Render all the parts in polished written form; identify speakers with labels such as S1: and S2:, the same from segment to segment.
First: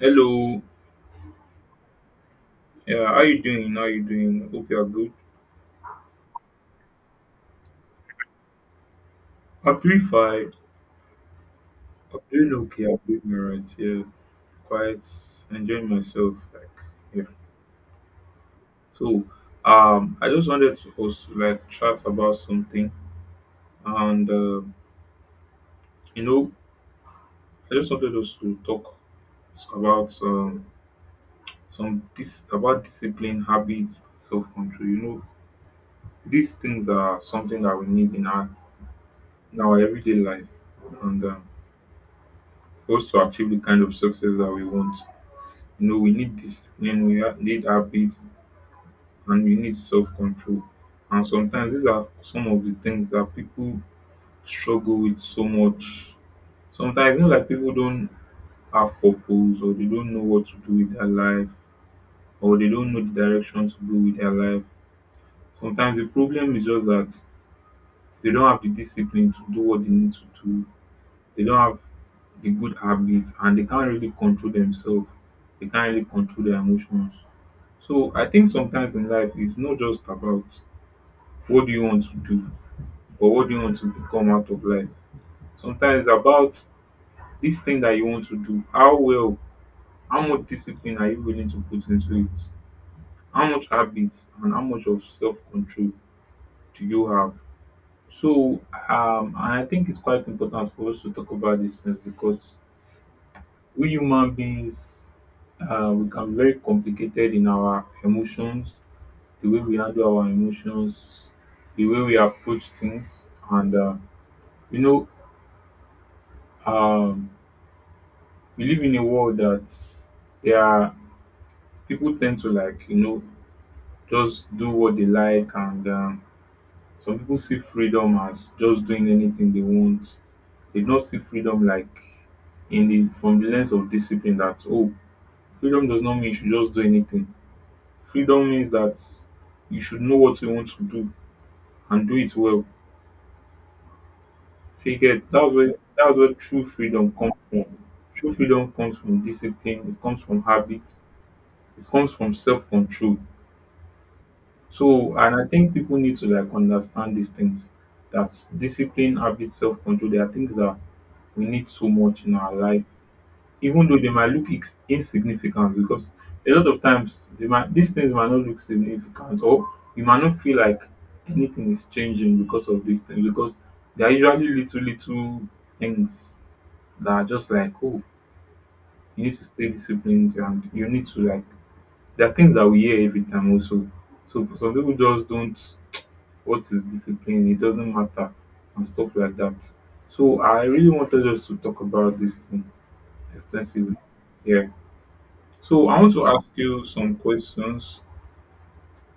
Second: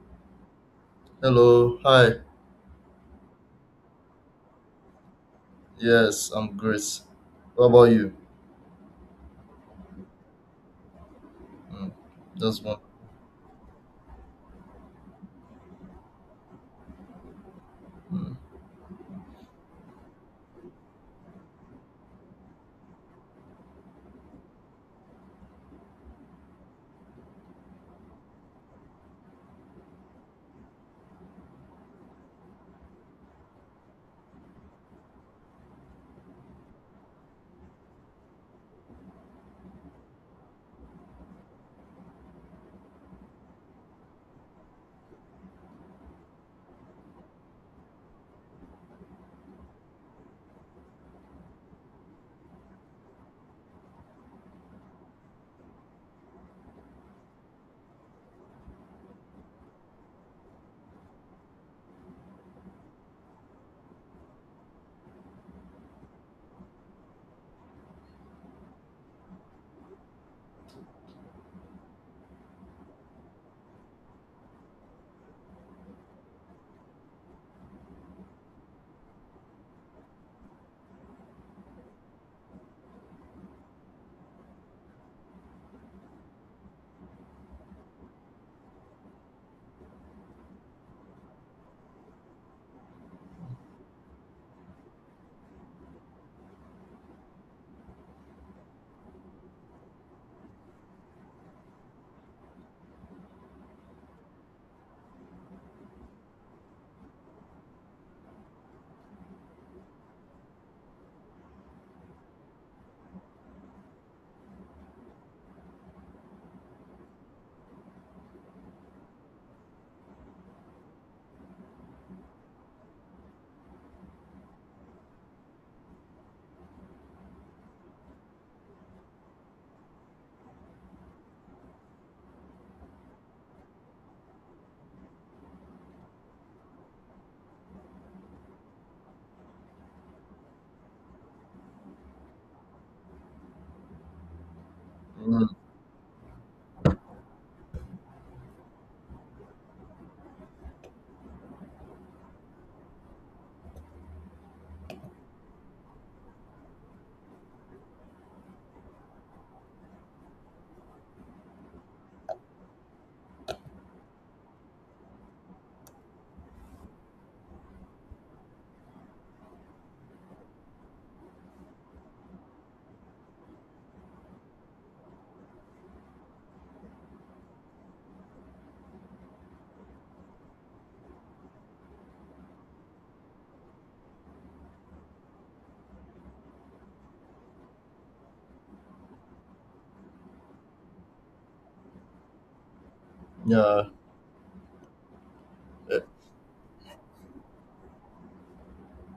S1: Hello.
S2: Hello, hi.
S1: Yeah, how you doing? How you doing? Hope you are good.
S2: Yes, I'm great. What about you?
S1: I'm doing fine.
S2: Mm,
S1: I'm doing
S2: that's one.
S1: okay. I'm doing alright. Yeah, quite enjoying myself. Like, yeah.
S2: Mm,
S1: So, I just wanted to us to like chat about something, and uh, you know, I just wanted us to talk about some dis about discipline, habits, self control. You know, these things are something that we need in our everyday life, and for us to achieve the kind of success that we want. No, we need discipline, need habits, and we need self control. And sometimes these are some of the things that people struggle with so much. Sometimes it's not like people don't have purpose or they don't know what to do with their life or they don't know the direction to go with their life. Sometimes the problem is just that they don't have the discipline to do what they need to do. They don't have the good habits and they can't really control themselves. They can't really control their emotions. So I think sometimes in life it's not just about what do you want to do or what do you want to become out of life. Sometimes about this thing that you want to do, how well, how much discipline are you willing to put into it? How much habits and how much of self control do you have? So and I think it's quite important for us to talk about these things because we human beings we can be very complicated in our emotions, the way we handle our emotions, the way we approach things. You know, um, we live in a world that there are people tend to just do what they like. And Some people see freedom as just doing anything they want. They don't see freedom like in the from the lens of discipline that, oh, freedom does not mean you should just do anything. Freedom means that you should know what you want to do and do it well. So you get
S2: mm,
S1: that's where true freedom comes from. True freedom comes from discipline, it comes from habits, it comes from self-control. So and I think people need to like understand these things. That's discipline, habits, self-control. There are things that we need so much in our life, even though they might insignificant, because a lot of times these things might not look significant or you might not feel like anything is changing because of these things, because they are usually little things that are just like, oh, you need to stay disciplined and you need to like there are things that we hear every time also. So some people just don't what is discipline, it doesn't matter and stuff like that. So I really wanted us to talk about this thing
S2: yeah.
S1: extensively. Yeah. So I
S2: eh,
S1: want to ask you some questions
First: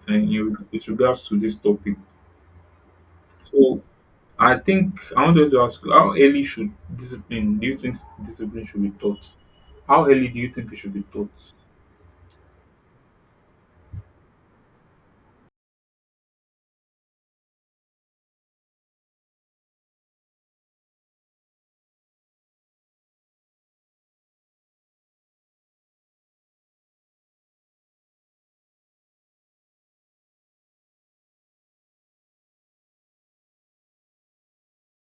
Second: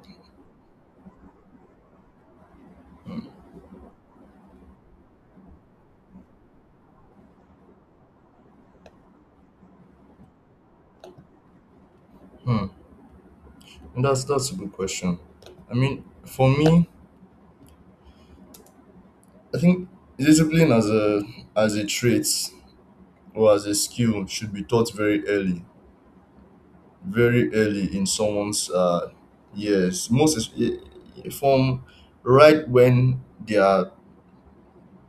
S1: and you with regards to this topic. So I think I wanted to ask you how early should discipline do you think discipline should be taught? How early do you think it should be taught?
S2: hmm. That's a good question. I mean, for me, I think discipline as a trait or as a skill should be taught very early in someone's years. Most es- eh, eh, From right when they are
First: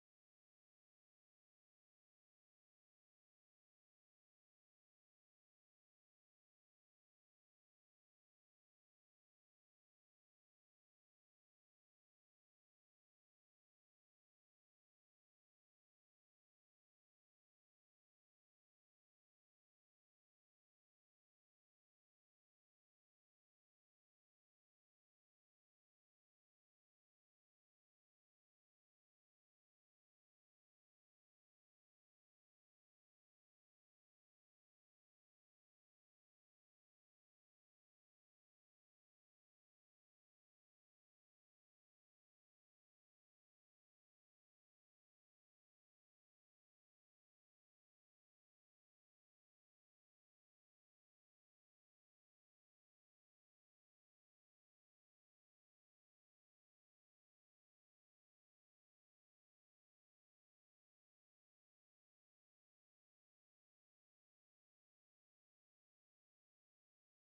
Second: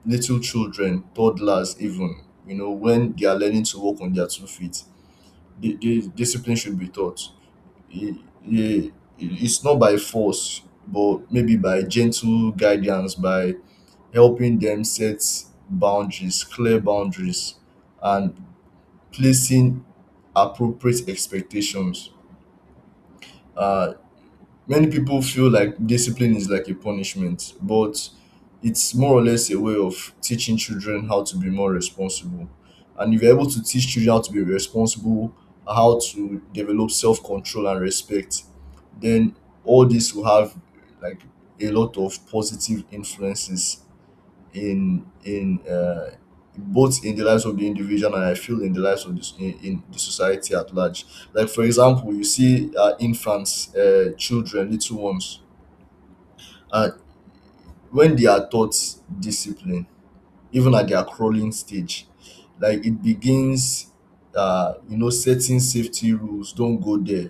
S2: little children, toddlers, even, you know, when they are learning to walk on their two feet, the discipline should be taught. I- i- It's not by force, but maybe by gentle guidance, by helping them set boundaries, clear boundaries, and placing appropriate expectations. Uh, Many people feel like discipline is like a punishment, but it's more or less a way of teaching children how to be more responsible. And if you're able to teach children how to be responsible, how to develop self control and respect, then all this will have, like, a lot of positive influences in, both in the lives of the individual, and I feel in the lives of this in the society at large. Like, for example, you see infants, children, little ones, uh, when they are taught discipline, even at their crawling stage, like it begins. You know, setting safety rules. Don't go there.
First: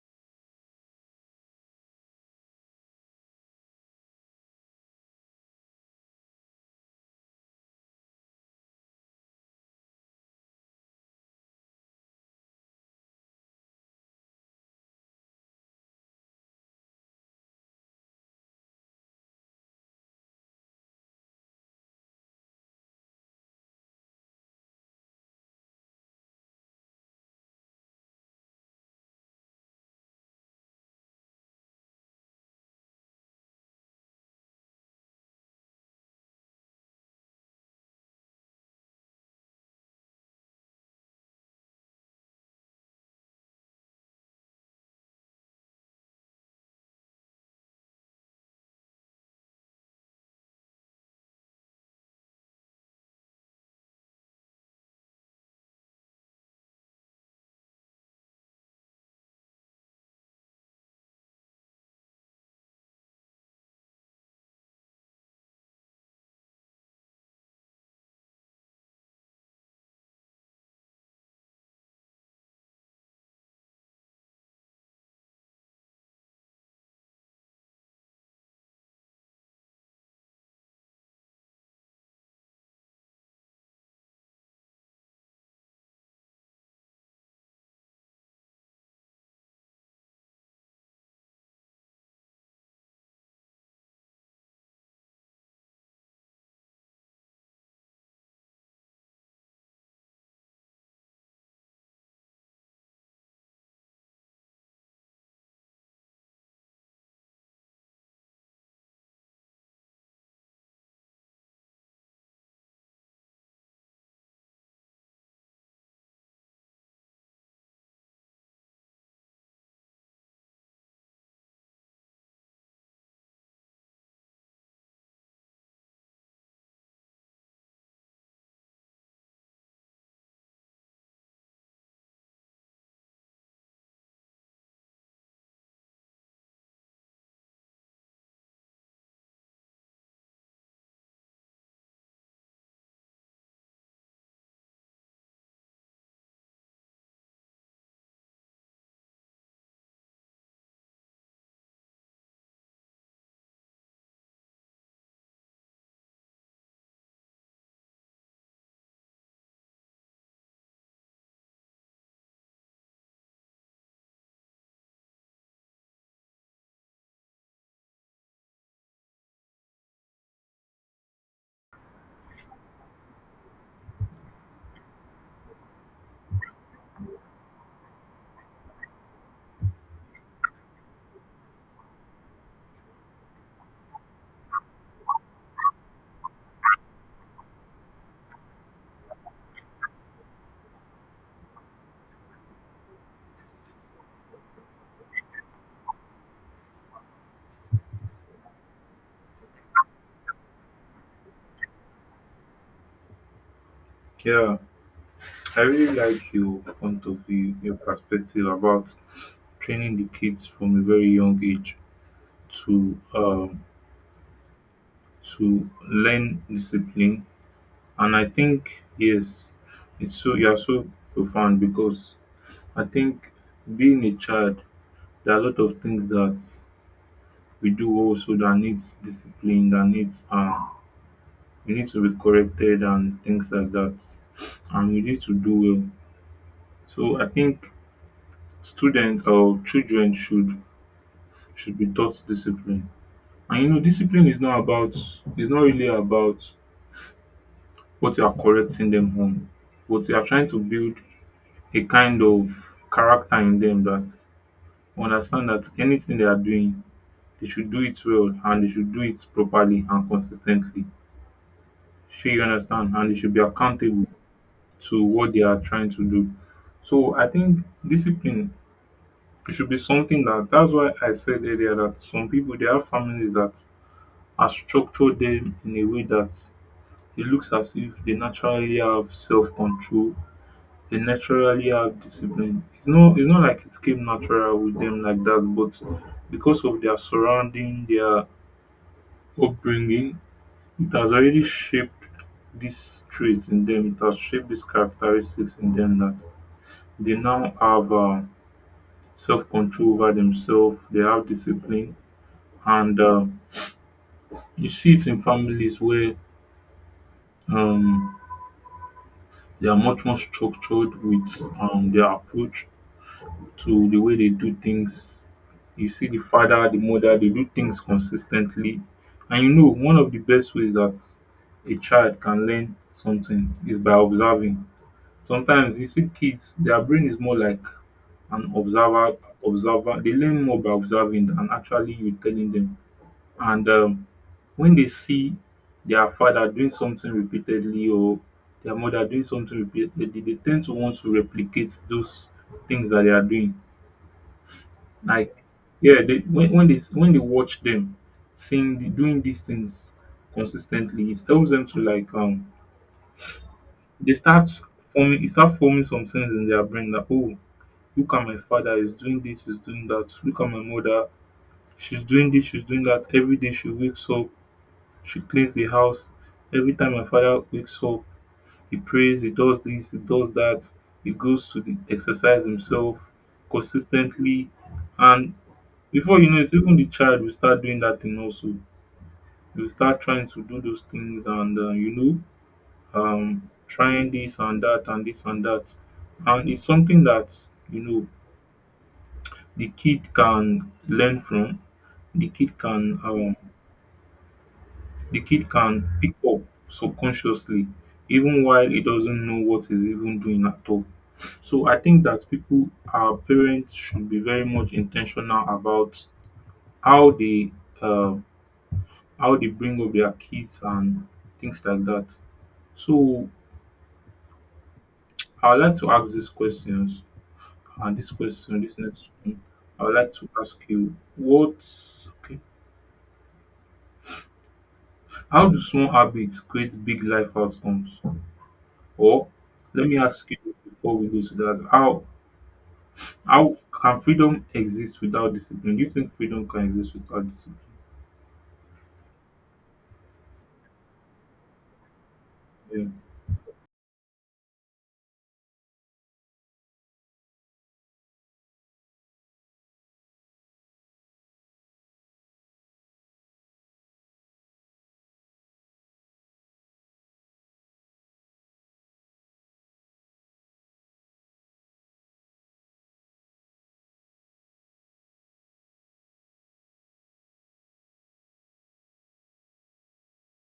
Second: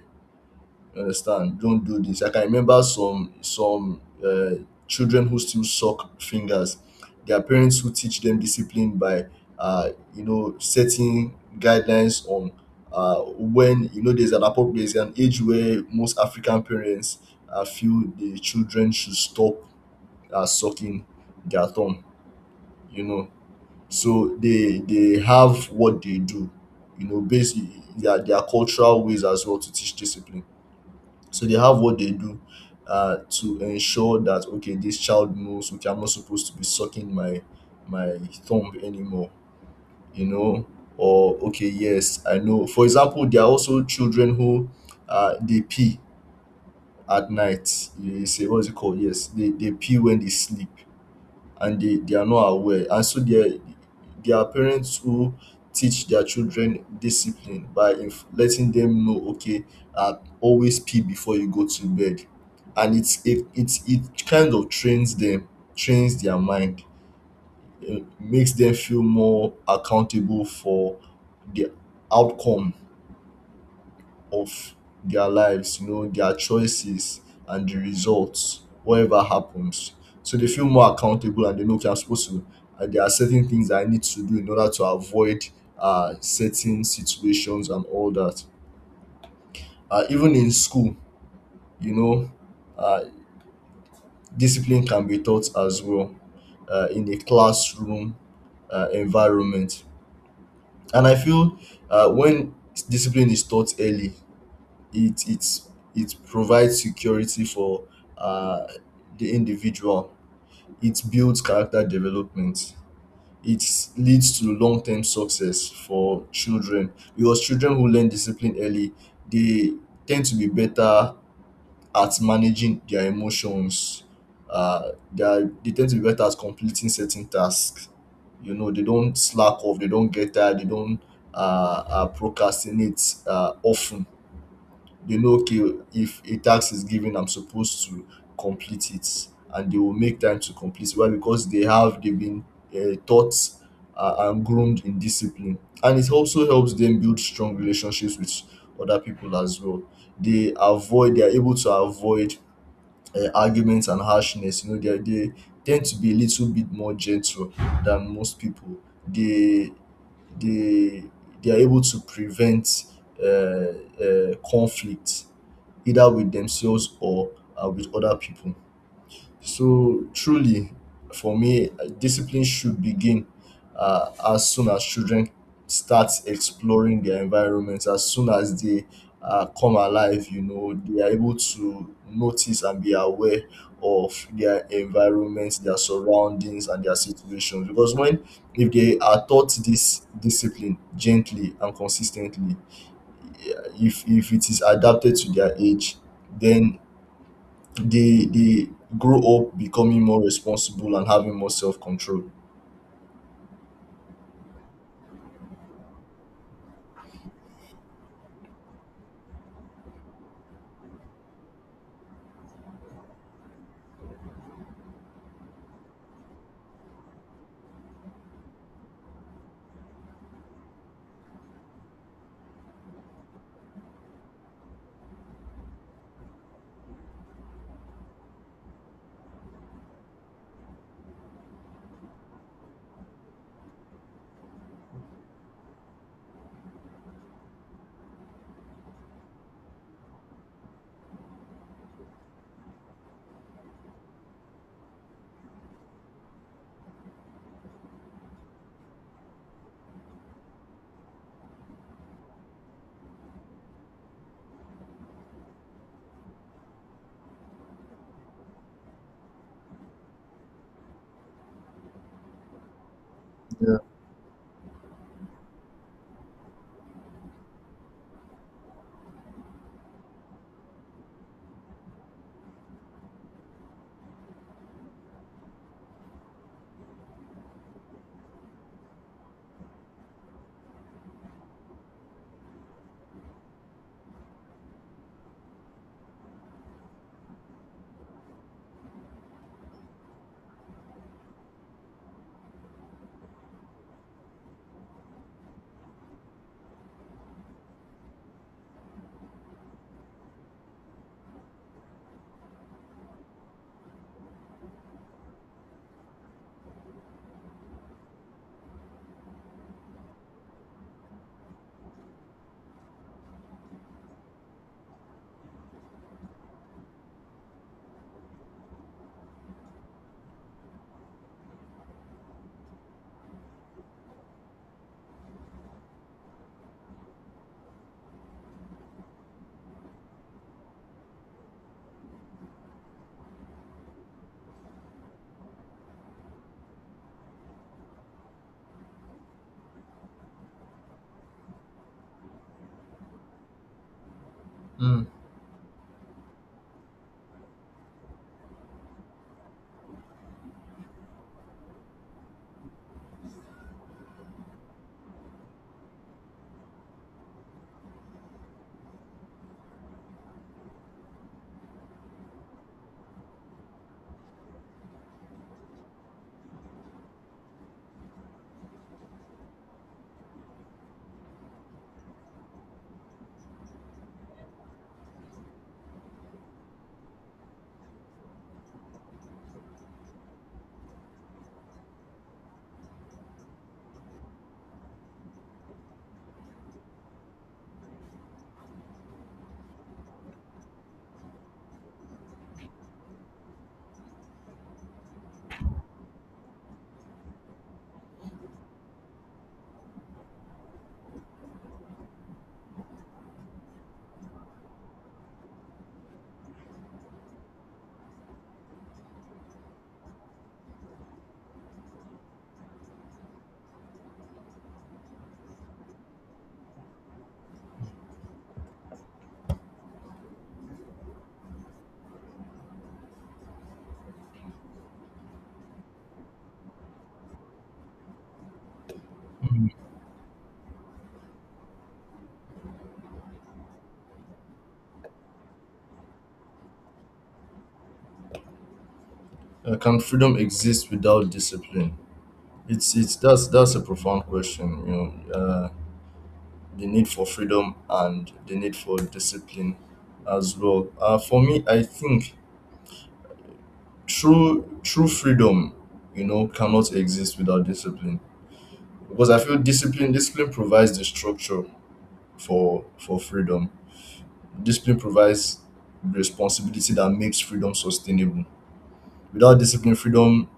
S2: You understand? Don't do this. I can remember some children who still suck fingers. Their parents who teach them discipline by, uh, you know, setting guidelines on, when, you know, there's an appropriate, there's an age where most African parents feel the children should stop sucking their thumb. You know, so they have what they do. You know, basically their cultural ways as well to teach discipline. So they have what they do to ensure that, okay, this child knows, okay, I'm not supposed to be sucking my thumb anymore, you know. Or, okay, yes, I know. For example, there are also children who, they pee at night. They say, what is it called? Yes, they pee when they sleep. And they are not aware. And so there are parents who teach their children discipline by letting them know, okay, uh, always pee before you go to bed. And it kind of trains them, trains their mind, makes them feel more accountable for the outcome of their lives, you know, their choices and the results, whatever happens. So they feel more accountable and they know, okay, I'm supposed to, and there are certain things I need to do in order to avoid certain situations and all that. Even in school, you know, uh discipline can be taught as well, in a classroom environment. And I feel when discipline is taught early, it it it provides security for uh, the individual, it builds character development, it leads to long-term success for children, because children who learn discipline early, they tend to be better at managing their emotions, they tend to be better at completing certain tasks. You know, they don't slack off, they don't get tired, they don't procrastinate often. Dey know, okay, if a task is given, I'm supposed to complete it, and they will make time to complete it. Why? Because they've been taught and groomed in discipline. And it also helps them build strong relationships with other people as well. They are able to avoid arguments and harshness. You know, they tend to be a little bit more gentle than most people. They they they are able to prevent uh, conflict, either with themselves or with other people. So truly, for me, discipline should begin as soon as children start exploring their environment. As soon as they come alive, you know, they are able to notice and be aware of their environment, their surroundings, and their situations. Because when, if they are taught this discipline gently and consistently, yeah, if it is adapted to their age, then they grow up becoming more responsible and having more self-control,
S1: Yeah. I really like your point of view, your perspective about training the kids from a very young age to um, to learn discipline. And I think yes, it's so you are so profound because I think being a child, there are a lot of things that we do also that needs discipline, that needs we need to be corrected and things like that, and we need to do well. So I think students or children should be taught discipline. And you know, discipline is not about, it's not really about what you are correcting them on, but you are trying to build a kind of character in them that understand that anything they are doing, they should do it well and they should do it properly and consistently. Sure, you understand, and they should be
S2: yeah.
S1: accountable to what they are trying to do. So I think discipline should be something that that's why I said earlier that some people they have families that are structured them in a way that it looks as if they naturally have self control. They naturally have discipline. It's not like it came natural with them like that, but because of their surrounding, their upbringing, it has already shaped these traits in them. It has shaped these characteristics in them that they now have self control over themselves. They have discipline, and you see it in families where um, they are much more structured with their approach to the way they do things. You see the father, the mother, they do things consistently. And you know, one of the best ways that a child can learn something is by observing. Sometimes you see kids, their brain is more like an observer, observer. They learn more by observing than actually you telling them. And when they see their father doing something repeatedly or their mother doing something repeatedly, they tend to want to replicate those things that they are doing.
S2: Mm.
S1: Like, yeah, when they when they watch them seeing doing these things consistently, it helps them to like they start forming it start forming some things in their brain that, oh, look at my father is doing this, he's doing that, look at my mother, she's doing this, she's doing that, every day she wakes up, she cleans the house, every time my father wakes up, he prays, he does this, he does that, he goes to the exercise himself consistently, and before you know it, even the child will start doing that thing also. They'll start trying to do those things and, you know, trying this and that and this and that. And it's something that, you know, the kid can learn from. The kid can, um, the kid can pick up subconsciously, even while he doesn't know what he's even doing at all. So I think that people, our parents, should be very much intentional about how they um, how they bring up their kids and things like that. So I would like to ask these questions and this question, this next one, I would like to ask you what okay, how do small habits create big life outcomes? Or let me ask you before we go to that, how can freedom exist without discipline? Do you think freedom can exist without discipline?
S2: Can freedom exist without discipline?
S1: Yeah.
S2: It's that's a profound question, you know. The need for freedom and the need for discipline as well, for me, I think true freedom, you know, cannot exist without discipline, because I feel discipline provides the structure for freedom. Discipline provides responsibility that makes freedom sustainable. Without discipline, freedom,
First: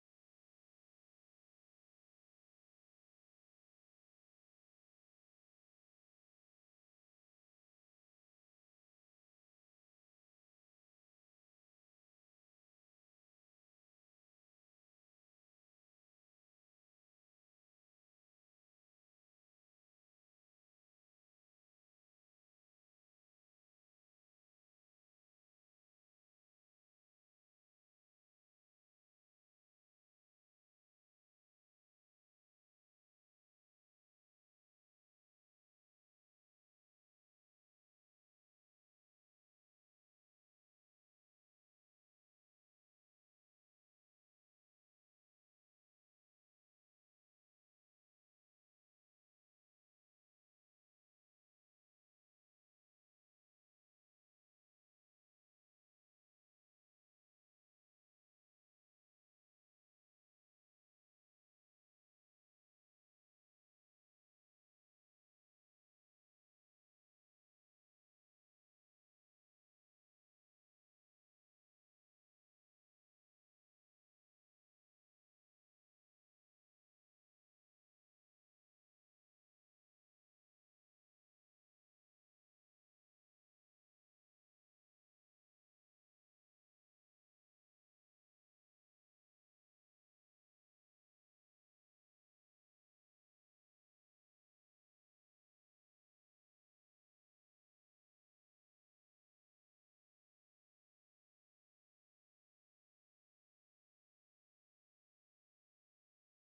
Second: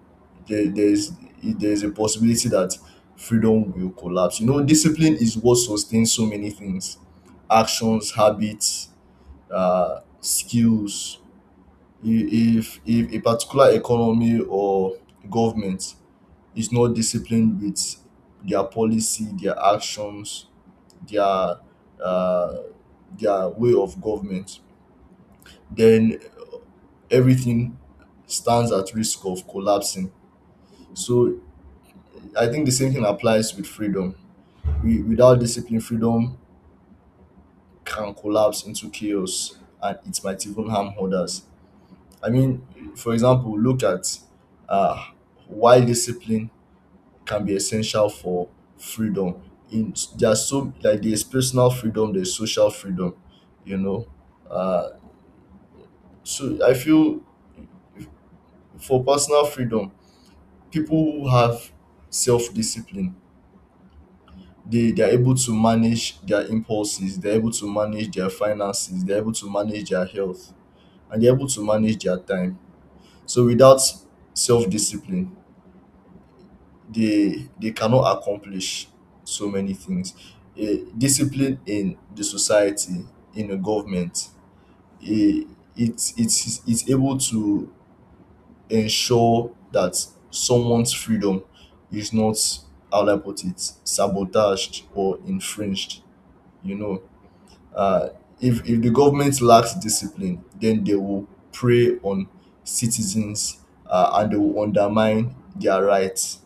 S2: there, there is there is a possibility that freedom will collapse. You know, discipline is what sustains so many things, actions, habits, skills. I- if a particular economy or government is not disciplined with their policy, their actions, their uh, their way of government, then everything stands at risk of collapsing. So I think the same thing applies with freedom. Without discipline, freedom can collapse into chaos, and it might even harm others. I mean, for example, look at uh, why discipline can be essential for freedom. In There's so, like, there's personal freedom, there's social freedom, you know. Uh, so I feel for personal freedom, people who have self discipline, they're able to manage their impulses, they're able to manage their finances, they're able to manage their health, and they're able to manage their time. So without self-discipline they cannot accomplish so many things. Discipline in the society, in the government, eh, it's able to ensure that someone's freedom is not, how do I put it, sabotaged or infringed, you know. Uh, if the government lacks discipline, then they will prey on citizens and they will undermine their rights.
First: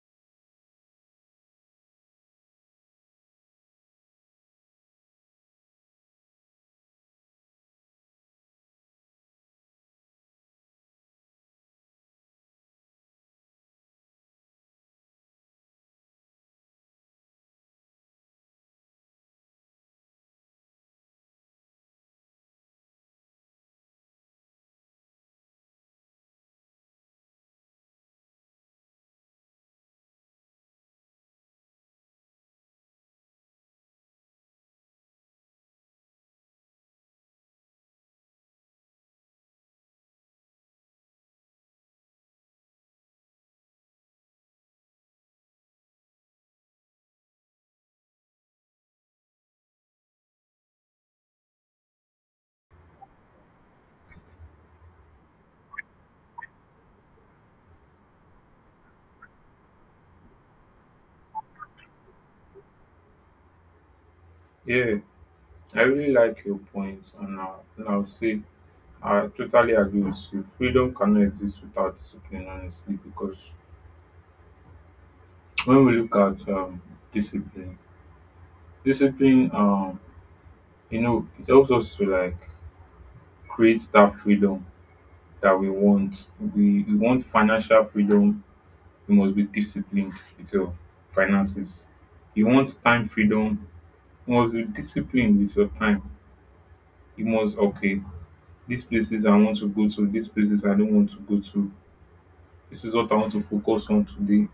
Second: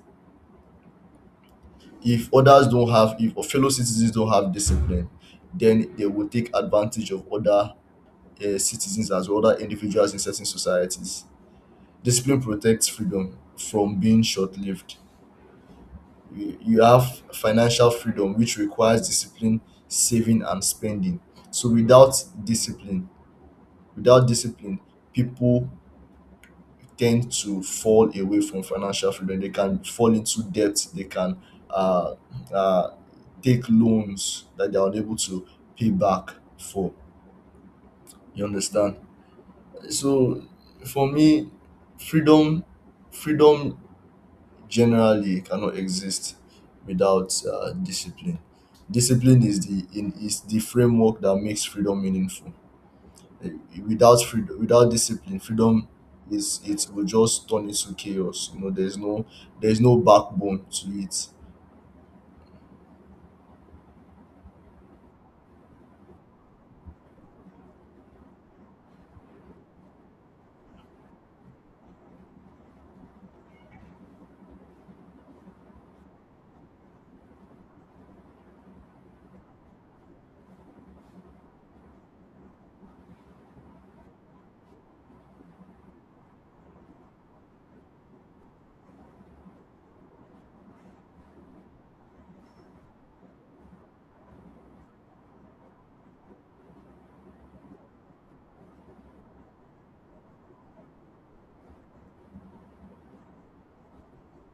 S2: If others don't have, if fellow citizens don't have discipline, then they will take advantage of other citizens as well, other individuals in certain societies. Discipline protects freedom from being short lived. You have financial freedom, which requires discipline, saving, and spending. So, without discipline, without discipline, people tend to fall away from financial freedom. They can fall into debt, they can uh, uh, take loans that they are unable to pay back for, you understand. So for me, freedom freedom generally cannot exist without discipline. Discipline is the framework that makes freedom meaningful. Eh, Without freedom without discipline, freedom, is it will just turn into chaos. You know, there's no, there's no backbone to it.
S1: Yeah, I really like your points, and I'll say I totally agree with you. Freedom cannot exist without discipline, honestly, because when we look at discipline, discipline, you know, it helps us to like create that freedom that we want. We want financial freedom. We must be disciplined with your finances. You want time freedom. You must be disciplined with your time. You must okay. These places I want to go to. These places I don't want to go to. This is what I want to focus on today.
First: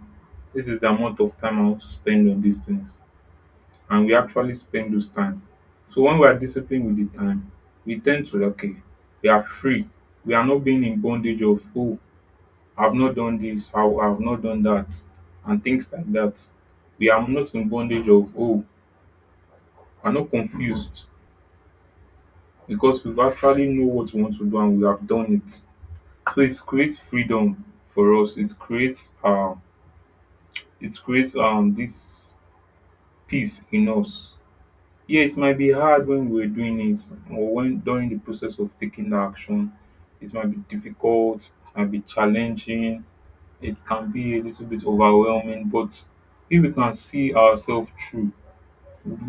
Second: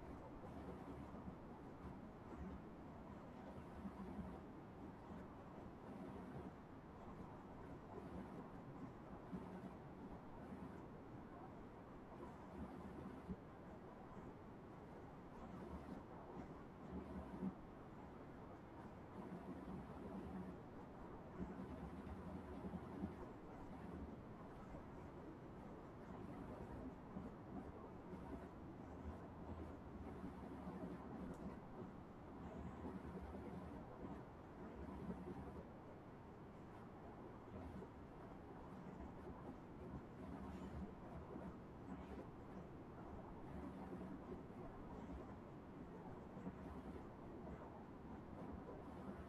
S1: This is the amount of time I want to spend on these things. And we actually spend those time. So when we are disciplined with the time, we tend to okay, we are free. We are not being in bondage of, oh, I've not done this, I have not done that, and things like that. We are not in bondage of, oh, we're not confused because we've actually know what we want to do and we have done it. So it creates freedom for us. It creates this peace in us. Yeah, it might be hard when we're doing it or when during the process of taking the action. It might be difficult, it might be challenging, it can be a little bit overwhelming, but if we can see ourselves through,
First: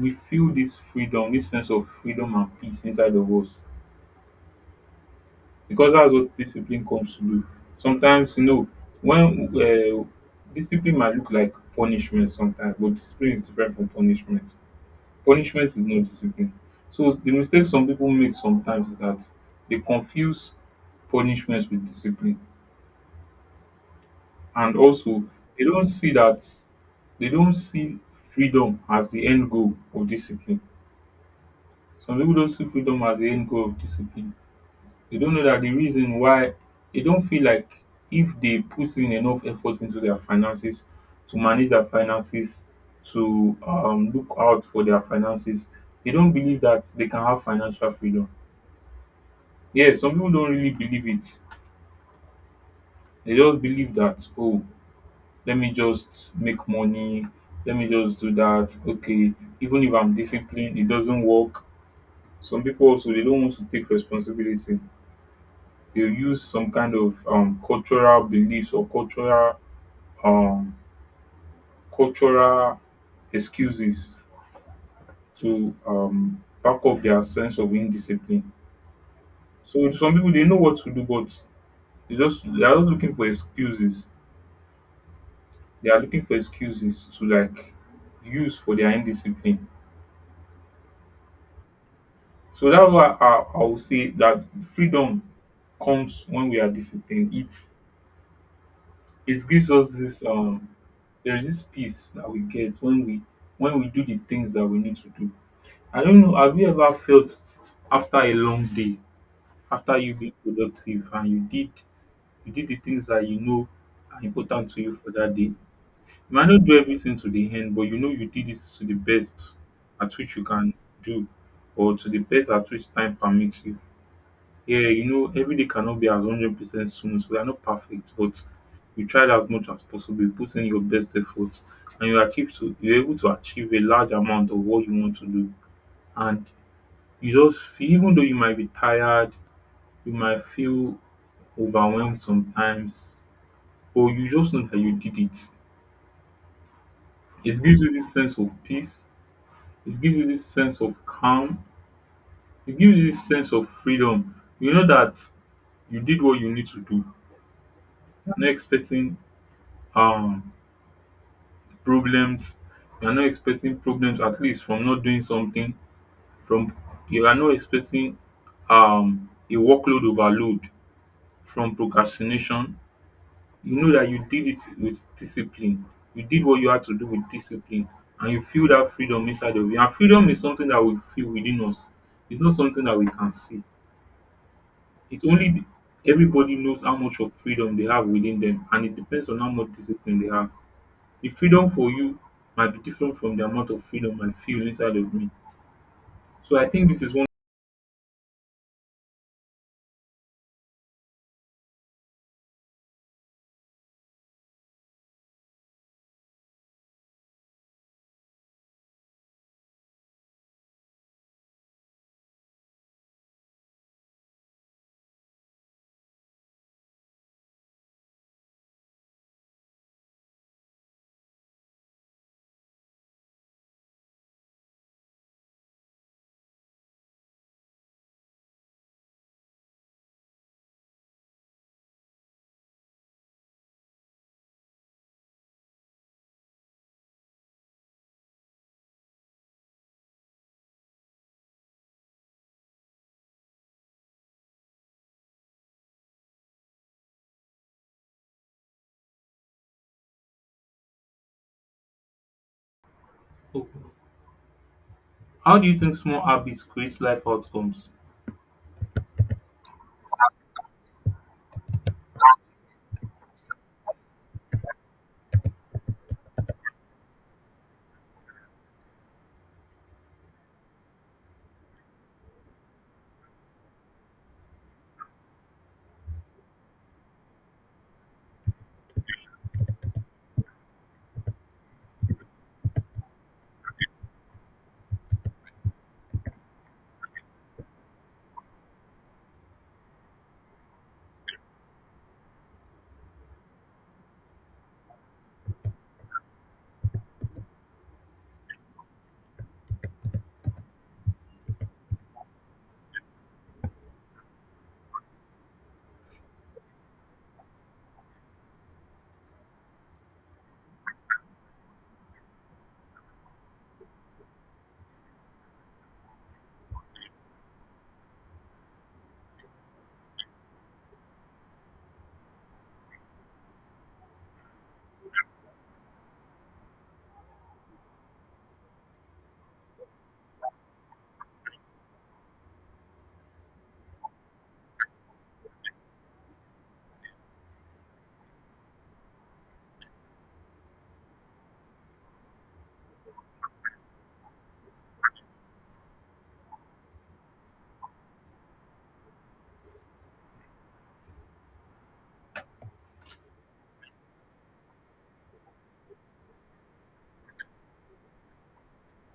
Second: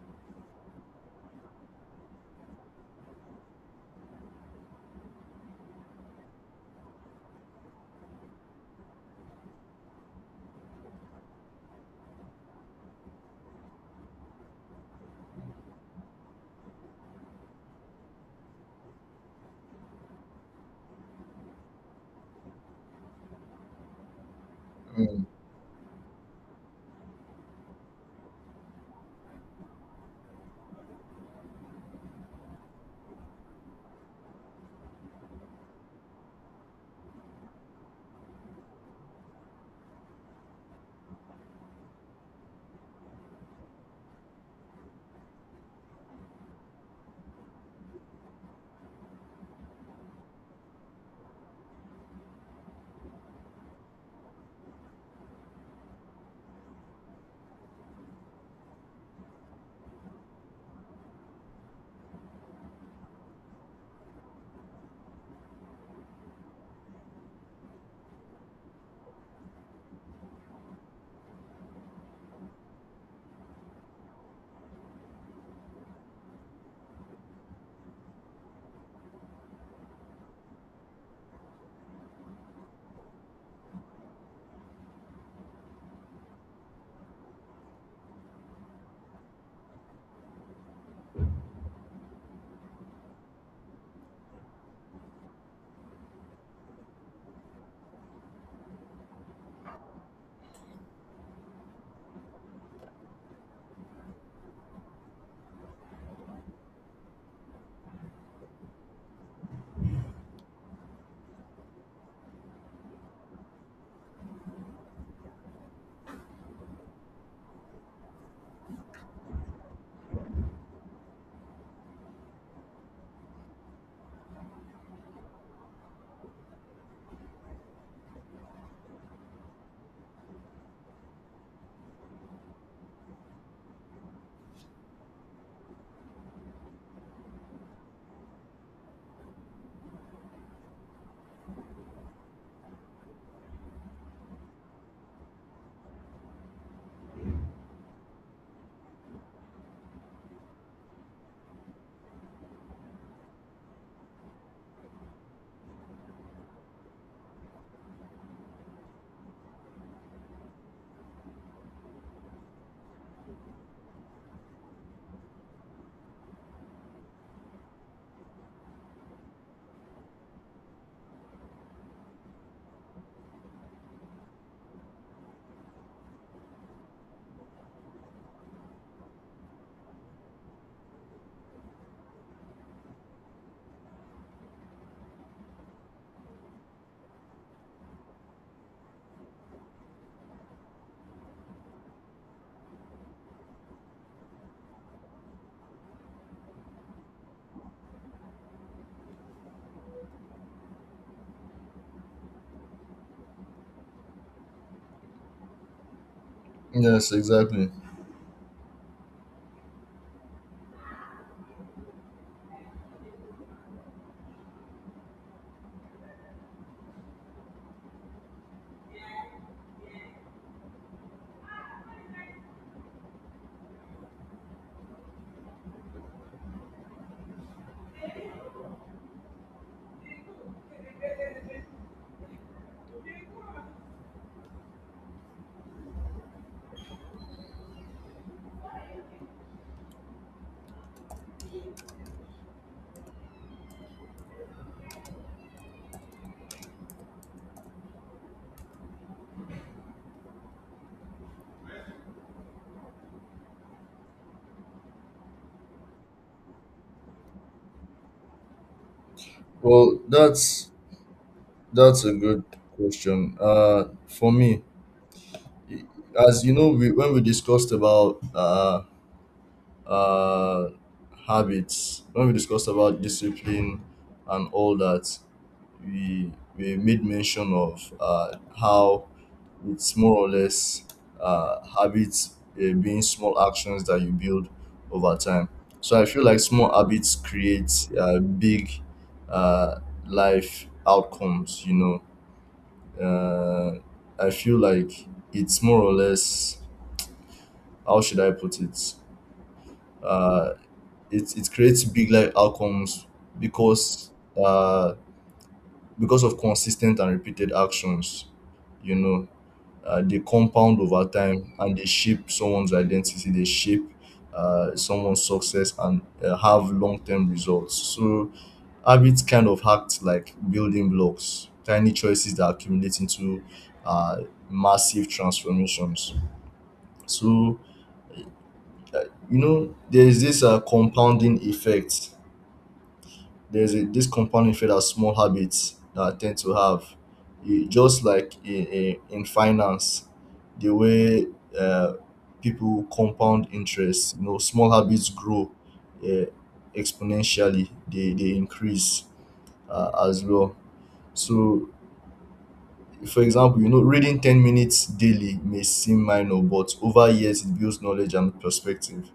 S1: we feel this freedom, this sense of freedom and peace inside of us. Because that's what discipline comes to do. Sometimes, you know, when discipline might look like punishment sometimes, but discipline is different from punishment. Punishment is not discipline. So the mistake some people make sometimes is that they confuse punishment with discipline. And also
S2: Mm,
S1: they don't see that they don't see freedom as the end goal of discipline. Some people don't see freedom as the end goal of discipline. They don't know that the reason why they don't feel like if they put in enough effort into their finances, to manage their finances, to look out for their finances, they don't believe that they can have financial freedom. Yeah, some people don't really believe it. They just believe that, oh, let me just make money, let me just do that. Okay, even if I'm disciplined, it doesn't work. Some people also they don't want to take responsibility. They use some kind of cultural beliefs or cultural um cultural excuses to back up their sense of indiscipline. So some people they know what to do, but they are just looking for excuses. They are looking for excuses to like use for their indiscipline. So that's why I will say that freedom comes when we are disciplined. It gives us this. There is this peace that we get when we do the things that we need to do. I don't know, have you ever felt after a long day, after you've been productive and you did the things that you know are important to you for that day? You might not do everything to the end, but you know you did it to the best at which you can do, or to the best at which time permits you. Yeah, you know, every day cannot be as 100% smooth. We are not perfect, but you tried as much as possible. You put in your best efforts and you're able to achieve a large amount of what you want to do. And you just feel, even though you might be tired, you might feel overwhelmed sometimes, but you just know that you did it. It gives you this sense of peace. It gives you this sense of calm. It gives you this sense of freedom. You know that you did what you need to do. You're not expecting um problems. You're not expecting problems, at least from not doing something. From You are not expecting a workload overload from procrastination. You know that you did it with discipline. You did what you had to do with discipline, and you feel that freedom inside of you. And freedom is something that we feel within us. It's not something that we can see. It's only Everybody knows how much of freedom they have within them, and it depends on how much discipline they have. The freedom for you might be different from the amount of freedom I feel inside of me. So I think this is one.
S2: yes, exactly.
S1: How do you think small habits create life outcomes?
S2: Well, that's a good question. For me, as you know, we, when we discussed about uh habits, when we discussed about discipline and all that, we made mention of how it's more or less, habits, being small actions that you build over time. So I feel like small habits create big uh, life outcomes. You know, I feel like it's more or less, how should I put it? Uh, it creates big life outcomes because, uh, of consistent and repeated actions. You know, they compound over time and they shape someone's identity, they shape someone's success and have long-term results. So habits kind of act like building blocks, tiny choices that accumulate into uh, massive transformations. So, you know, there's this compounding effect, this compounding effect of small habits that I tend to have. Just like in, finance, the way uh, people compound interest, you know, small habits grow uh, exponentially, they increase as well. So, for example, you know, reading 10 minutes daily may seem minor, but over years it builds knowledge and perspective.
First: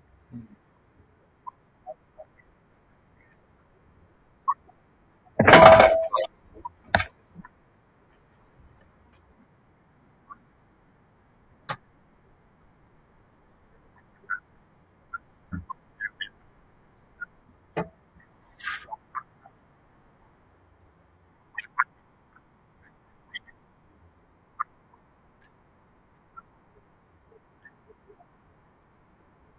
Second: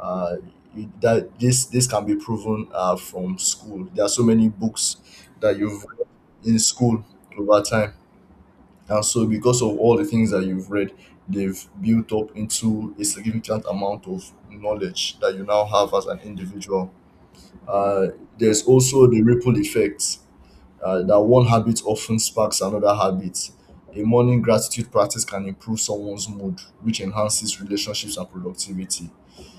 S2: Uh, you- that this this can be proven from school. There are so many books that you've read in school over time, and so because of all the things that you've read, they've built up into a significant amount of knowledge that you now have as an individual. Uh, there's also the ripple effect that one habit often sparks another habit. A morning gratitude practice can improve someone's mood, which enhances relationships and productivity.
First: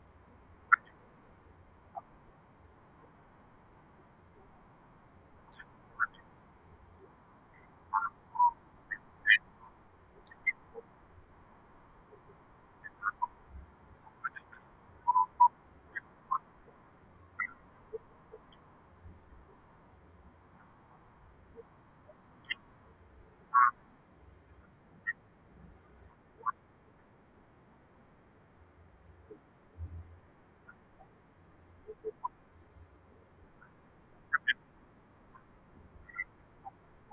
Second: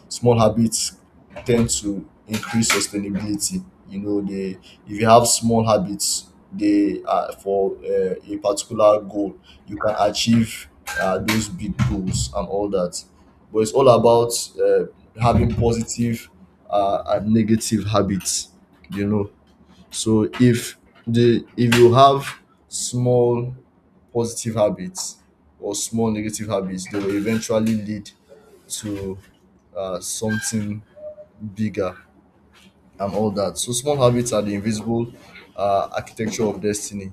S2: Small habits tend to increase sustainability. You know, they if you have small habits, they are for a particular goal, you can achieve those big goals and all that. But it's all about uh, having positive and negative habits, you know. So if the if you have small positive habits or small negative habits, they will eventually lead to something bigger and all that. So small habits are the invisible architecture of destiny.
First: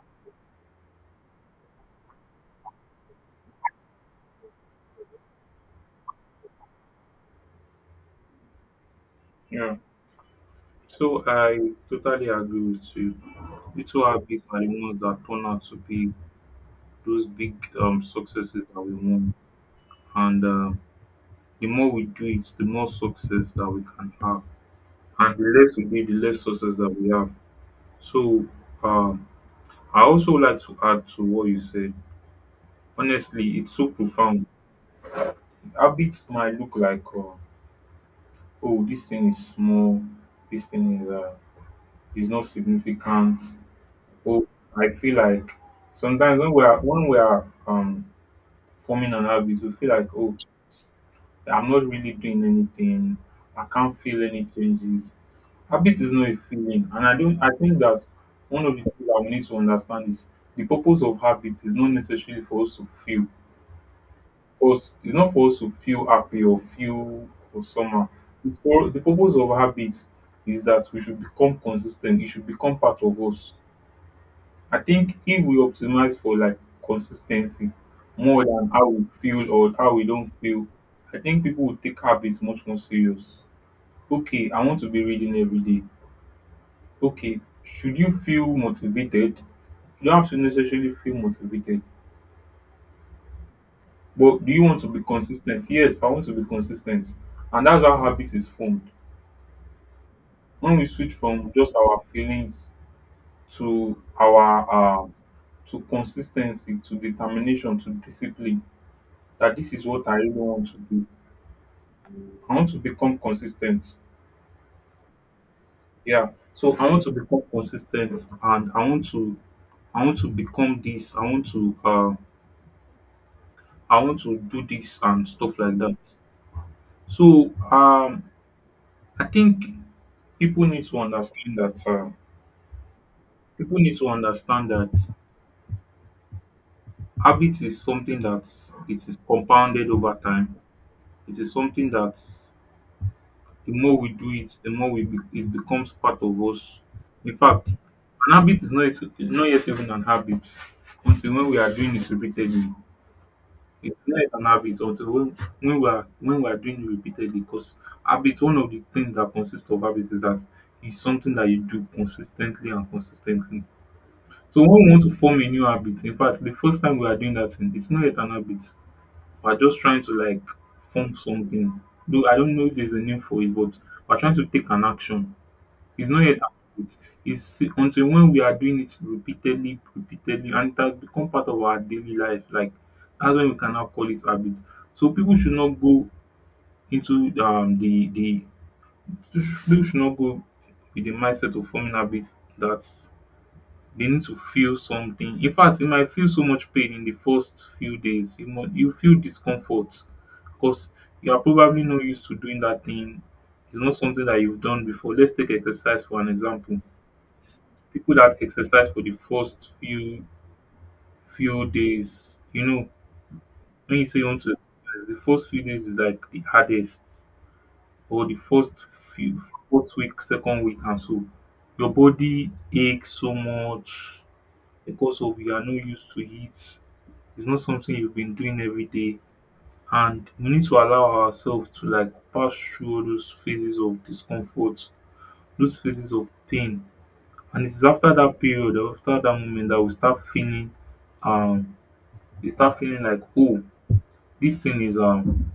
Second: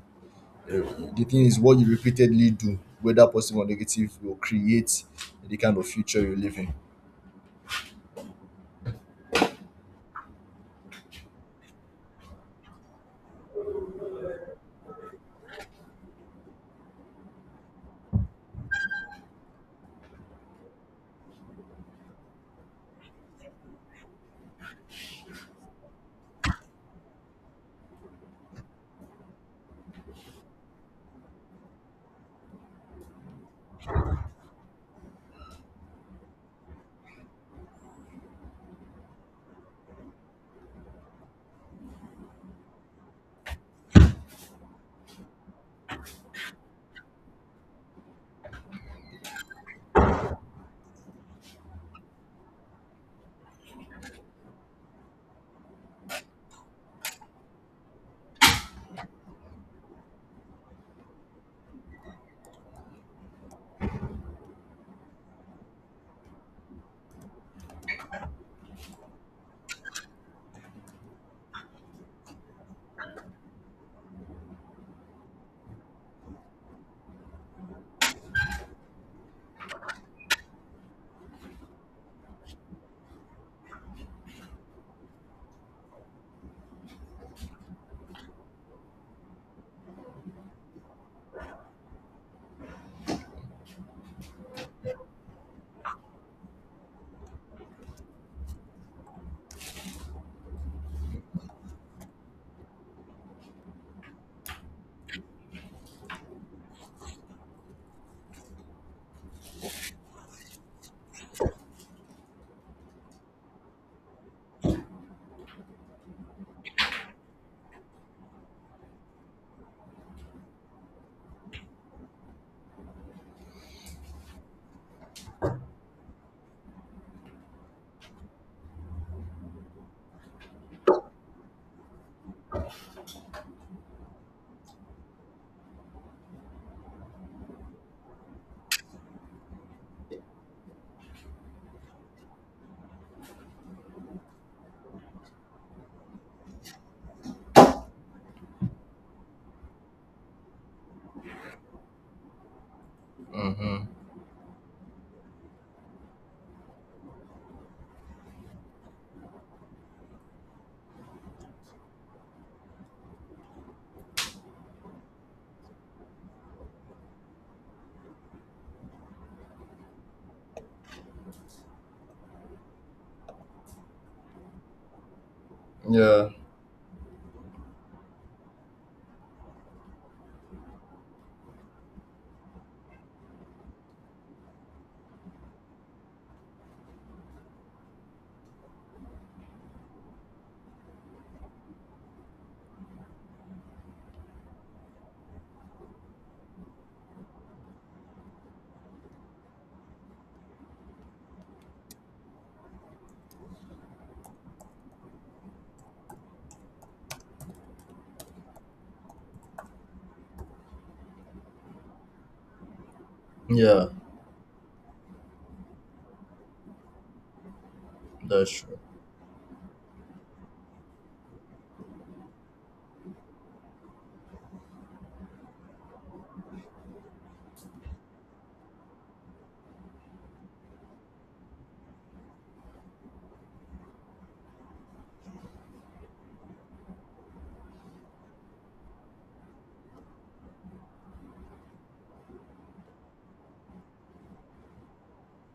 S2: Uh, the thing is, what you repeatedly do, whether positive or negative, will create the kind of future you live in.
S1: Yeah. So I totally agree with you. Little habits are the ones that turn out to be those big successes that we want. And the more we do it, the more success that we can have. And the less we do, the less success that we have. So, um, I also would like to add to what you said. Honestly, it's so profound. Habits might look like, oh, this thing is small, this thing is not significant. Oh, I feel like sometimes when we are when we are forming an habit, we feel like, oh, I'm not really doing anything. I can't feel any changes. Habit is not a feeling, and I don't. I think that one of the things that we need to understand is the purpose of habit is not necessarily for us to feel. Us, it's not for us to feel happy or feel or somehow. It's for the purpose of habits is that we should become consistent. It should become part of us. I think if we optimize for like consistency, more than how we feel or how we don't feel, I think people will take habits much more serious. Okay, I want to be reading every day. Okay, should you feel motivated? You don't have to necessarily feel motivated, but do you want to be consistent? Yes, I want to be consistent, and that's how habit is formed. When we switch from just our feelings to our to consistency, to determination, to discipline, that this is what I really want to do. I want to become consistent. Yeah. So I want to become consistent, and I want to become this. I want to do this and stuff like that. So I think people need to understand that uh, people need to understand that habit is something that it is compounded over time. It is something that the more we do it, the more we be, it becomes part of us. In fact, an habit is not yet even an habit until when we are doing it repeatedly. It's not yet an habit until when we are doing it repeatedly. Because habits, one of the things that consists of habits is that it's something that you do consistently and consistently. So when we want to form a new habit, in fact, the first time we are doing that thing, it's not yet an habit. We're just trying to like form something. Though I don't know if there's a name for it, but we're trying to take an action. It's not
S2: Yeah,
S1: yet it. It's until when we are doing it repeatedly, repeatedly, and it has become part of our daily life. Like that's when we can now call it habit. So people should not go into the people should not go with the mindset of forming habits, that's they need to feel something. In fact, you might feel so much pain in the first few days. You feel discomfort because you are probably not used to doing that thing. It's not something that you've done before. Let's take exercise for an example. People that exercise for the first few days, you know,
S2: yeah,
S1: when you say you want to exercise, the first few days is like the hardest, or the
S2: that's true.
S1: first few first week, second week, and so your body aches so much because of you are not used to it. It's not something you've been doing every day, and we need to allow ourselves to like pass through all those phases of discomfort, those phases of pain. And it is after that period, after that moment, that um we start feeling like, oh, this thing is um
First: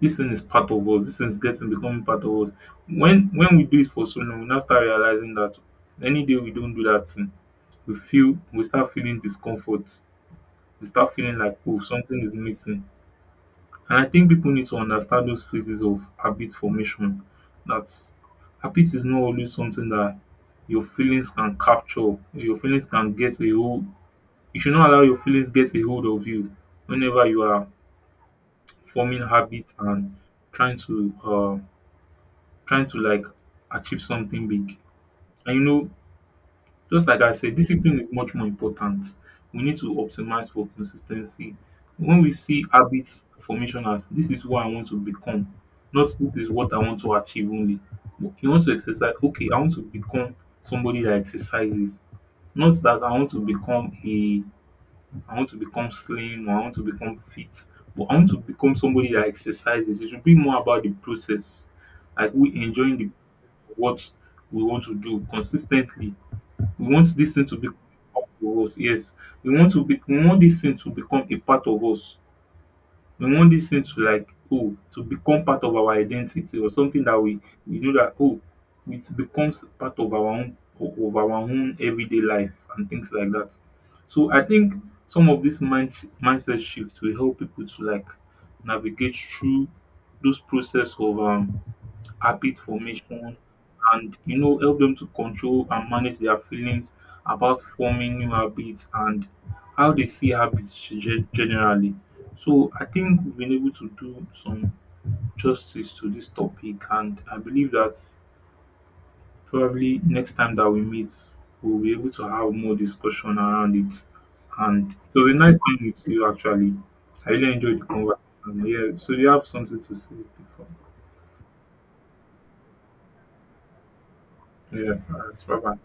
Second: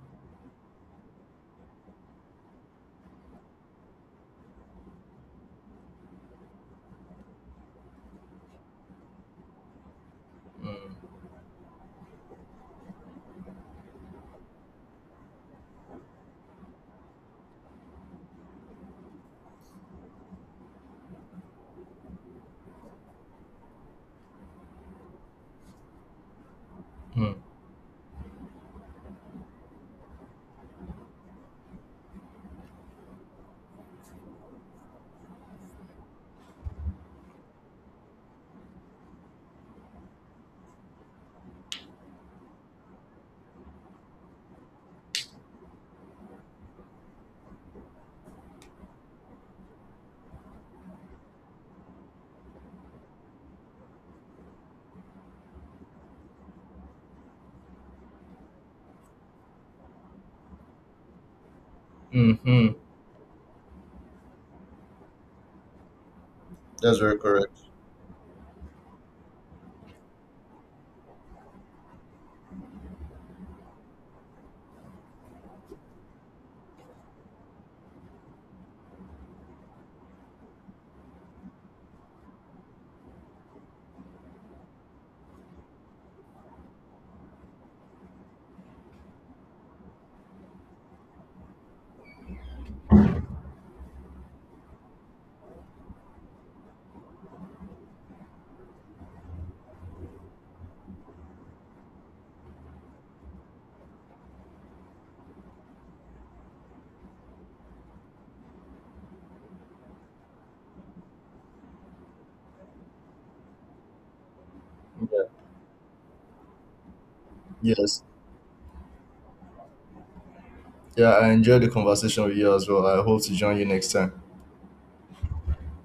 S1: this thing is part of us, this thing is getting becoming part of us. When we do it for so long, we now start realizing that any day we don't do that thing, we start feeling discomfort, we start feeling like, oh, something is missing. And I think people need to understand those phases of habit formation. That habit is not always something that your feelings can capture, your feelings can get a hold. You should not allow your feelings get a hold of you whenever
S2: Mm.
S1: you are forming habits and trying to trying to like achieve something big. And you know, just like I said, discipline is much more important. We need to optimize for consistency. When we see habits formation as this is who I want to become, not this is what I want to achieve only. You want to exercise, okay, I want to become somebody that exercises. Not that I want to become a I want to become slim or I want to become fit, but I want to become somebody that exercises. It should be more about the process. Like
S2: Hmm.
S1: we
S2: Mm-hmm.
S1: enjoying the what we want to do consistently, we
S2: That's
S1: want
S2: very
S1: this thing to
S2: correct.
S1: become a part of us. Yes. We want this thing to become a part of us. We want this thing to like, oh, to become part of our identity or something that we know that, oh, it becomes part of our own everyday life and things like that. So I think some of this mindset shift will help people to like navigate through those process of habit formation, and you know help them to control and manage their feelings about forming new habits and how they see habits generally. So I think we've been able to do some justice to this topic, and I believe that probably next time that we meet, we'll be able to have more discussion around it. And it
S2: Yeah.
S1: was a nice time with you, actually. I really enjoyed the
S2: Yes.
S1: conversation. Yeah. So do you have something to say before?
S2: Yeah, I enjoyed the conversation with you as well. I hope to join you next time.
S1: Yeah. All right. Bye bye.